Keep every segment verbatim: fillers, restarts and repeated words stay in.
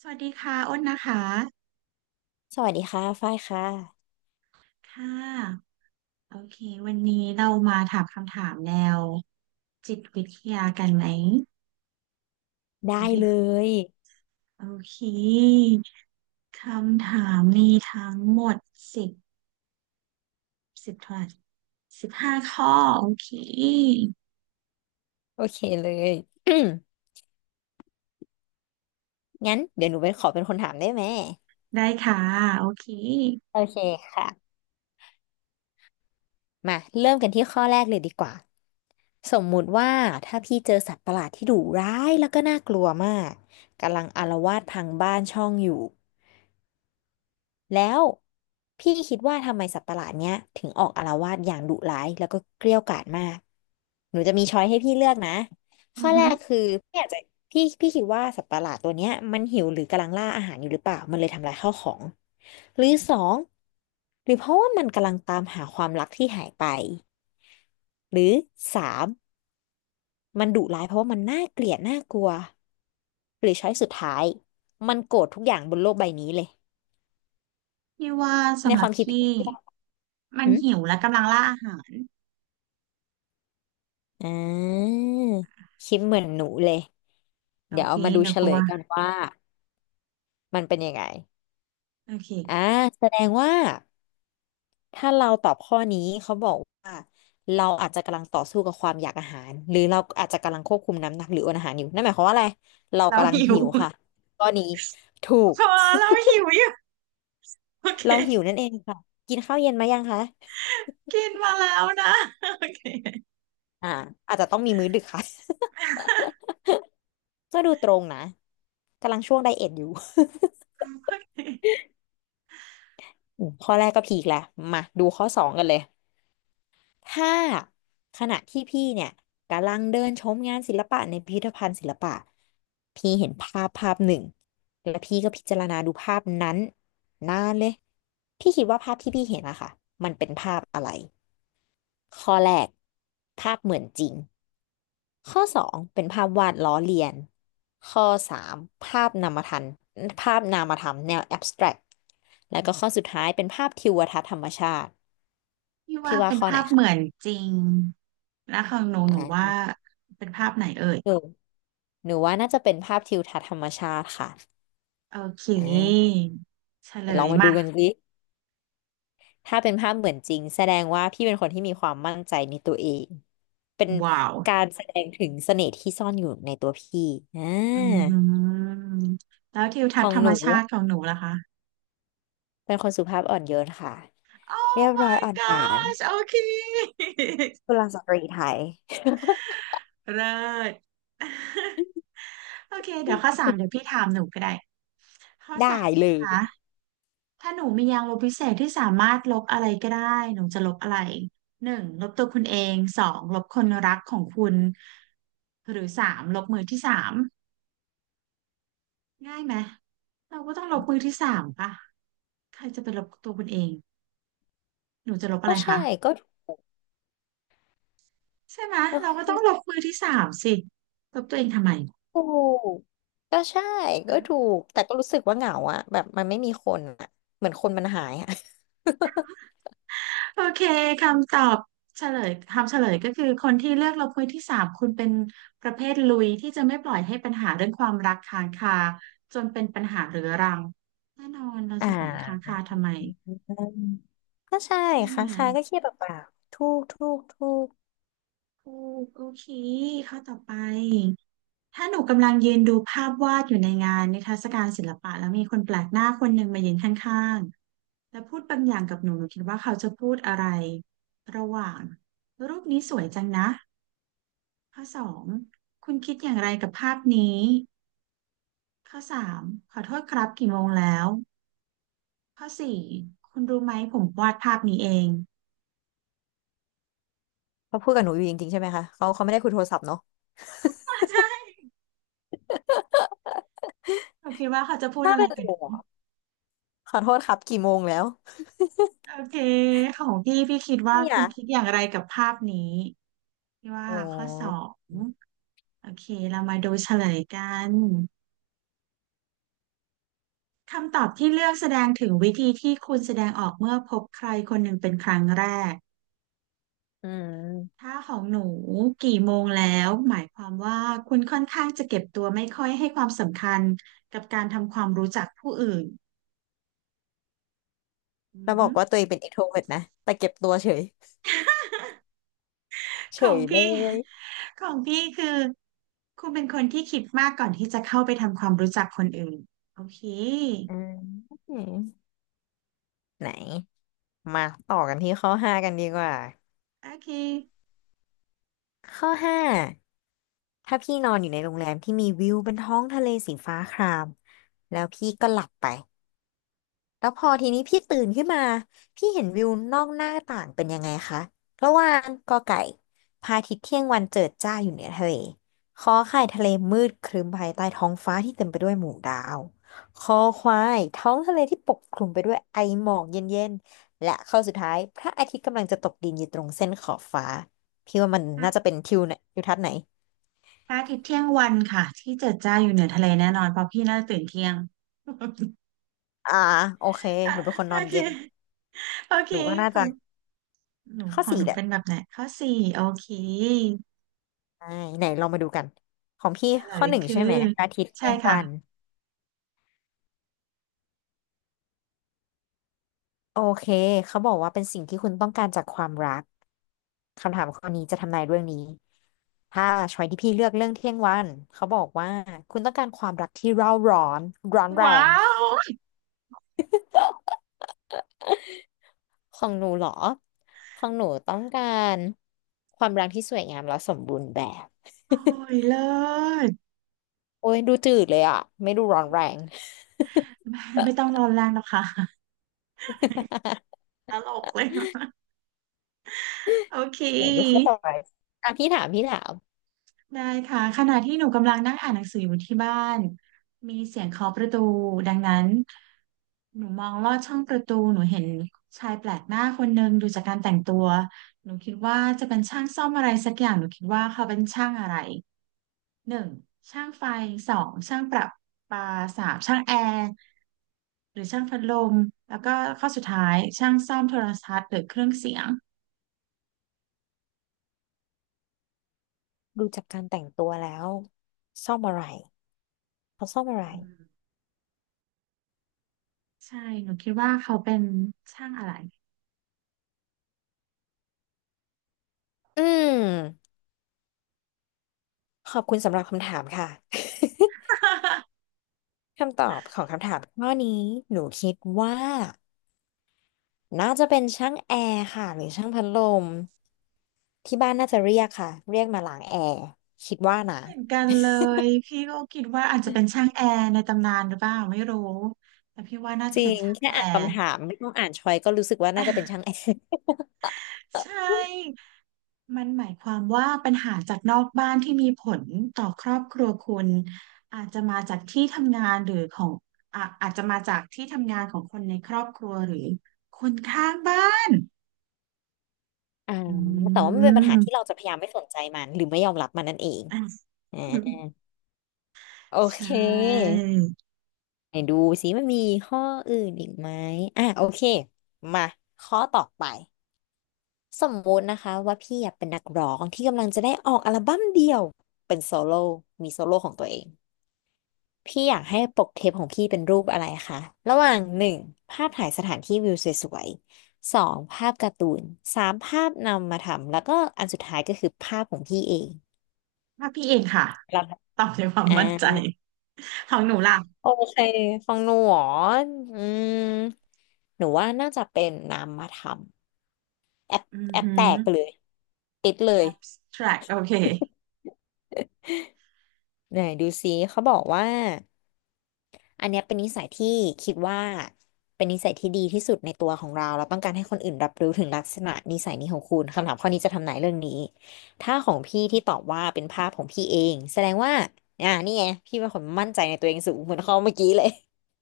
สวัสดีค่ะอ้นนะคะสวัสดีค่ะฝ้ายค่ะ ค่ะโอเควันนี้เรามาถามคำถามแนวจิตวิทยากันไหมได้อันที่เลย โอเคคำถามมีทั้งหมดสิบสิบเท่าไหร่สิบห้าข้อ โอเค โอเคเลย อืมงั้นเดี๋ยวหนูเป็นขอเป็นคนถามได้ไหม ได้ค่ะ โอเคโอเคค่ะ มาเริ่มกันที่ข้อแรกเลยดีกว่า สมมุติว่าถ้าพี่เจอสัตว์ประหลาดที่ดุร้ายแล้วก็น่ากลัวมากกำลังอาละวาดพังบ้านช่องอยู่ แล้วพี่คิดว่าทำไมสัตว์ประหลาดเนี้ยถึงออกอาละวาดอย่างดุร้ายแล้วก็เกรี้ยวกราดมากหนูจะมีช้อยให้พี่เลือกนะอืข้ออแรฮึกคือพี่อาจจะพี่พี่คิดว่าสัตว์ประหลาดตัวเนี้ยมันหิวหรือกำลังล่าอาหารอยู่หรือเปล่ามันเลยทำลายข้าวของหรือสองหรือเพราะว่ามันกำลังตามหาความรักที่หายไปหรือสามมันดุร้ายเพราะว่ามันน่าเกลียดน่ากลัวหรือช้อยสุดท้ายมันโกรธทุกอย่างบนโลกใบนี้เลยพี่ว่าในสำหครับวามคิดพี่พี่คิดว่า มันหิวและกำลังล่าอาหาร อ่าคิดเหมือนหนูเลยโอเดี๋ยวเคเอามาดูหนูเฉกลลัวยกันว่ามันเป็นยังไงโอเค อ่าแสดงว่าถ้าเราตอบข้อนี้เขาบอกว่าเราอาจจะกำลังต่อสู้กับความอยากอาหารหรือเราอาจจะกำลังควบคุมน้ำหนักหรืออดอาหารอยู่นั่นหมายความว่าอะไรเราเรากำลังหิว หิ วค่ะข้อนี้ถูก เพราะว่าเราหิวอยู่ โอเค เราหิวนั่นเองค่ะกินข้าวเย็นมายังคะกินมาแล้วนะโอเคอ่าอาจจะต้องมีมื้อดึกค่ะ ก็ดูตรงนะกำลังช่วงไดเอทอยู่ โอเค อืมข้อแรกก็พีคแล้วมาดูข้อสองกันเลย ถ้าขณะที่พี่เนี่ยกำลังเดินชมงานศิลปะในพิพิธภัณฑ์ศิลปะพี่เห็นภาพภาพหนึ่งแล้วพี่ก็พิจารณาดูภาพนั้นนานเลยพี่คิดว่าภาพที่พี่เห็นอะค่ะมันเป็นภาพอะไรข้อแรกภาพเหมือนจริงข้อสองเป็นภาพวาดล้อเลียนข้อสามภาพนามธรรมภาพนามธรรมแนวแอบสแตรกแล้วก็ข้อสุดท้ายเป็นภาพทิวทัศน์ธรรมชาติพี่พี่ว่าว่าเป็นข้อไหภานพเหคะมือนจริงแล้วของหนูอหนูว่า่เป็นภาพไหนเอ่ยา หนูว่าน่าจะเป็นภาพทิวทัศน์ธรรมชาติค่ะโอเคอ่าเฉลเดี๋ยวลอยงมาดูมากันสิถ้าเป็นภาพเหมือนจริงแสดงว่าพี่เป็นคนที่มีความมั่นใจในตัวเอง เป็นว้าวการแสดงถึงเสน่ห์ที่ซ่อนอยู่ในตัวพี่อ่อืามแล้วทิวขทัศอน์งธรรหมนูชาติของหนูล่ะคะเป็นคนสุภาพอ่อนโยนค่ะโอ้ เรียบร้อย my อ่อนหวาน gosh โอเคกุลสตรีไทย เลิศ โอเคเดี๋ยวข้อสามเดี๋ยวพี่ถามหนูก็ได้ข้อได้สามเลนะคะ ยถ้าหนูมียางลบพิเศษที่สามารถลบอะไรก็ได้หนูจะลบอะไรหนึ่งลบตัวคุณเองสองลบคนรักของคุณหรือสามลบมือที่สามง่ายไหมเราก็ต้องลบมือที่สามป่ะใครจะไปลบตัวคุณเองหนูจะลบอะก็ไรใช่คะก็ใช่ไหมโอ้เรายก็ต้องมันลบมือที่สามสิลบตัวเองทำไม ถูกก็ใช่ก็ถูกแต่ก็รู้สึกว่าเหงาอะแบบมันไม่มีคนอะเหมือนคนมันหายอะ โอเคคำตอบเฉลยคำเฉลยก็คือคนที่เลือกลบมือที่สามคุณเป็นประเภทลุยที่จะไม่ปล่อยให้ปัญหาเรื่องความรักค้างคาจนเป็นปัญหาเรื้อรังแน่นอนเราอ่จะปล่อยให้ค้างาคาทำไมก็ใช่ใช่ไหมค้างคาก็เครียดเปล่าๆถูกถูกถูกถูกโอเคข้อต่อไปถ้าหนูกำลังยืนดูภาพวาดอยู่ในงานนิทรรศการศิลปะแล้วมีคนแปลกหน้าคนหนึ่งมายืนข้างๆแล้วพูดบางอย่างกับหนูหนูคิดว่าเขาจะพูดอะไรระหว่างรูปนี้สวยจังนะ ข้อสองคุณคิดอย่างไรกับภาพนี้ข้อสามขอโทษครับกี่โมงแล้วข้อสี่คุณรู้ไหมผมวาดภาพนี้เองเขาพูดกับหนูอยู่จริงๆใช่ไหมคะเขาเขาไม่ได้คุยโทรศัพท์เนาะมาใช่เราคิดว่าเขาจะพูดถ้าอะไรเป็นหกันหนูนูอะขอโทษครับกี่โมงแล้วโอเคของพี่พี่คิดว่าเนี่ยคุณคิดอย่างไรกับภาพนี้พี่ว่าอ๋อข้อสองโอเคเรามาดูเฉลยกันคำตอบที่เลือกแสดงถึงวิธีที่คุณแสดงออกเมื่อพบใครคนหนึ่งเป็นครั้งแรก อืมถ้าของหนูกี่โมงแล้วหมายความว่าคุณค่อนข้างจะเก็บตัวไม่ค่อยให้ความสำคัญกับการทำความรู้จักผู้อื่นอืแล้อวบฮึอกว่าตัวเองเป็น introvert นะแต่เก็บตัวเฉยขเฉองยเลพี่ ย ของพี่คือคุณเป็นคนที่คิดมากก่อนที่จะเข้าไปทำความรู้จักคนอื่นโอเคอืมไหนมาต่อกันที่ข้อห้ากันดีกว่าโอเคข้อห้าถ้าพี่นอนอยู่ในโรงแรมที่มีวิวบนท้องทะเลสีฟ้าครามแล้วพี่ก็หลับไป แล้วพอทีนี้พี่ตื่นขึ้นมาพี่เห็นวิวนอกหน้าต่างเป็นยังไงคะระหว่างกอไก่พระอาทิตย์เที่ยงวันเจิดจ้าอยู่เหนือทะเลขอไข่ทะเลมืดครึ้มภายใต้ท้องฟ้าที่เต็มไปด้วยหมู่ดาวคอควายท้องทะเลที่ปกคลุมไปด้วยไอหมอกเย็นๆและข้อสุดท้ายพระอาทิตย์กำลังจะตกดินอยู่ตรงเส้นขอบฟ้าพี่ว่ามันพระน่าจะเป็นทิวเนี่ยทิวทัศน์ไหนพระอาทิตย์เที่ยงวันค่ะที่เจิดจ้าอยู่เหนือทะเลแน่นอนเพราะพี่น่าจะตื่นเที่ยง อ่าโอเคอ่ะหนูเป็นคนโอนอนเคเย็นโอเคหนูก็น่าขอจะงหนูข้อของสี่หนูแหละ เป็นแบบไหนข้อสี่โอเค ใช่ไหนเรามาดูกันของพี่เฉลข้อยหนึ่งคือใช่ไหมอาทิตย์ใช่เที่ยงค่ะวันโอเคเขาบอกว่าเป็นสิ่งที่คุณต้องการจากความรักคำถามข้อนี้จะทำนายเรื่องนี้ถ้าช้อยที่พี่เลือกเรื่องเที่ยงวันเขาบอกว่าคุณต้องการความรักที่เร่าร้อนร้อนแรว้างวของหนูเหรอของหนูต้องการความรักที่สวยงามและสมบูรณ์แบบ โอ้ยเลิศโอ้ยดูจืดเลยอ่ะไม่ดูร้อนแรง ไม่ไม่ต้องนอนแรงหรอกค่ะ ตลกเลยนะโอเคไหนดูข้อต่อไปอ่ะพี่ถามพี่ถาม ได้ค่ะขณะที่หนูกำลังนั่งอ่านหนังสืออยู่ที่บ้านมีเสียงเคาะประตูดังนั้นหนูมองลอดช่องประตูหนูเห็นชายแปลกหน้าคนหนึ่งดูจากการแต่งตัวหนูคิดว่าจะเป็นช่างซ่อมอะไรสักอย่างหนูคิดว่าเขาเป็นช่างอะไรหนึ่งช่างไฟสองช่างประปาสามช่างแอร์ หรือช่างพัดลมแล้วก็ข้อสุดท้ายช่างซ่อมโทรทัศน์หรือเครื่องเสียงดูจากการแต่งตัวแล้วซ่อมอะไรเขาซ่อมอะไรอืมใช่หนูคิดว่าเขาเป็นช่างอะไร อืมขอบคุณสำหรับคำถามค่ะ คำตอบของคำถามข้อนี้หนูคิดว่าน่าจะเป็นช่างแอร์ค่ะหรือช่างพัดลมที่บ้านน่าจะเรียกค่ะเรียกมาล้างแอร์คิดว่านะเหมือนกันเลยพี่ก็คิดว่าอาจจะเป็นช่างแอร์ในตำนานหรือเปล่าไม่รู้แต่พี่ว่าน่าจจะริเป็นงช่างแค่แออ่านร์ คำถามไม่ต้องอ่านชอยก็รู้สึกว่าน่าจะเป็น ช่างแอร์ ใช่ มันหมายความว่าปัญหาจากนอกบ้านที่มีผลต่อครอบครัวคุณอาจจะมาจากที่ทำงานหรือของอ่ะอาจจะมาจากที่ทำงานของคนในครอบครัวหรือคนข้างบ้าน อ่าอืแต่ว่ามันเป็นปัญหาที่เราม จะพยายามไม่สนใจมันหรือไม่ยอมรับมันนั่นเอง อ่ะอ่าโอใช่เค ไหนดูสิมันมีข้ออื่นอีกไหมอ่ะโอเคมาข้อต่อไปสมมุตินะคะว่าพี่อยากเป็นนักร้องที่กำลังจะได้ออกอัลบั้มเดี่ยวเป็นโซโล่มีโซโล่ของตัวเองพี่อยากให้ปกเทปของพี่เป็นรูปอะไรคะระหว่างหนึ่งภาพถ่ายสถานที่วิวสวยๆสองภาพการ์ตูนสามภาพนำมาทำแล้วก็อันสุดท้ายก็คือภาพของพี่เองว่าพี่เองค่ะแล้วตอบด้วยความอ่ามั่นใจของหนูล่ะโอเคฟังหนูหรออืมหนูว่าน่าจะเป็นนามธรรม แอปอือแอปหืแตอ กเลยติดเลย แอบสแตรกต์ โอเคไหนดูซิเขาบอกว่าอันเนี้ยเป็นนิสัยที่คิดว่าเป็นนิสัยที่ดีที่สุดในตัวของเราเราต้องการให้คนอื่นรับรู้ถึงลักษณะนิสัยนี้ของคุณคำถามข้อนี้จะทำนายเรื่องนี้ถ้าของพี่ที่ตอบว่าเป็นภาพของพี่เองแสดงว่าอ่านี่ไงพี่เป็นคนมั่นใจในตัวเองสูงเหมือนเขาเมื่อกี้เลย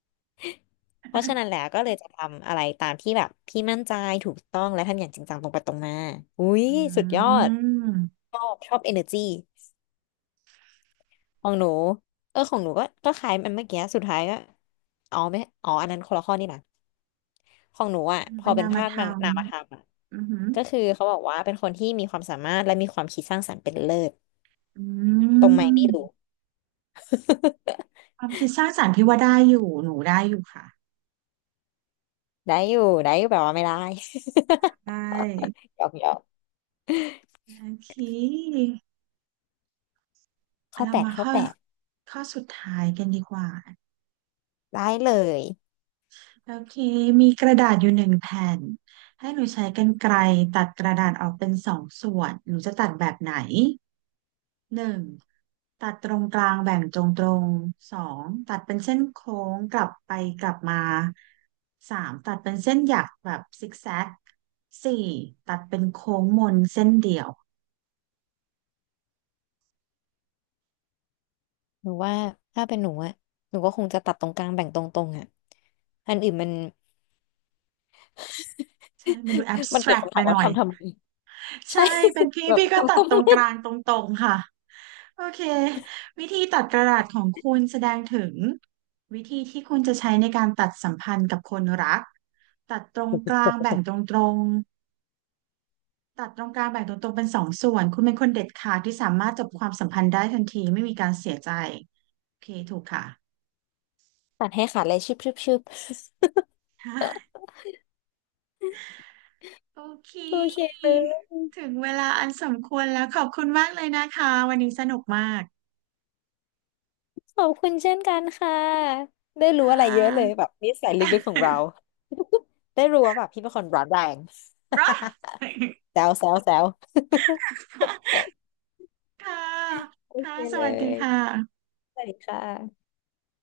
เพราะฉะนั้นแล้วก็เลยจะทำอะไรตามที่แบบพี่มั่นใจถูกต้องและทำอย่างจริงจังตรงไปตรงมาอุ้ยอืสุดยอดมชอบชอบ energy ของหนูเออของหนูก็ก็คล้ายมันเมื่อกี้สุดท้ายก็อ๋อไม่อ๋ออันนั้นคนละข้อนี่นะของหนูอ่ะพอเป็นเป็นานมภาพธรมันรมนามธรรมอ่ะอือหือ ก็คือเขาบอกว่าเป็นคนที่มีความสามารถและมีความคิดสร้างสรรค์เป็นเลิศอืตรงไหมไม่รู้ มความคิดสร้างสรรค์พี่ว่าได้อยู่หนูได้อยู่ค่ะ ได้อยู่ได้อยู่แบบว่าไม่ได้ ได้ หยอกหยอกโอเคข้อเราแปดมาข้อข้อแปดข้อสุดท้ายกันดีกว่าได้เลยโอเคมีกระดาษอยู่หนึ่งแผ่นให้หนูใช้กรรไกรตัดกระดาษออกเป็นสองส่วนหนูจะตัดแบบไหน หนึ่งตัดตรงกลางแบ่งตรงตรงสองตัดเป็นเส้นโค้งกลับไปกลับมาสามตัดเป็นเส้นหยักแบบซิกแซกสี่ตัดเป็นโค้งมนเส้นเดี่ยวหนูว่าถ้าเป็นหนูอ่ะหนูก็คงจะตัดตรงกลางแบ่งตรงๆอ่ะอันอื่นมัน ใช่มันดูแอบส มันแตรเกิดกคำไปถามหว่าน่อยทำทำไมใช่ใช่ เป็นพี่ แบบ พี่ ก็ตัทำดทำตรงไม กลางตรงตรงค่ะโอเควิธีตัดกระดาษของคุณแสดงถึงวิธีที่คุณจะใช้ในการตัดสัมพันธ์กับคนรักตัดตรงกลางแบ่งตรงตรง ตัดตรงกลางแบ่งตัวตรงเป็นสองส่วนคุณเป็นคนเด็ดขาดที่สามารถจบความสัมพันธ์ได้ทันทีไม่มีการเสียใจโอเคถูกค่ะ ตัดให้ขาดเลยชึบชึบชึบ โอเคโอเคเลยถึงเวลาอันสมควรแล้วขอบคุณมากเลยนะคะวันนี้สนุกมากขอบคุณเช่นกันค่ะได้รู้ค่อะไรเยอะเลยะ แบบนิสัยลึกๆของเรา ได้รู้ว่าแบบพี่เป็นคนร้อนแรง รอด แซวแซวแซว ค่ะ โอค่ะเคสเลวัสดียค่ะสวัสดีค่ะ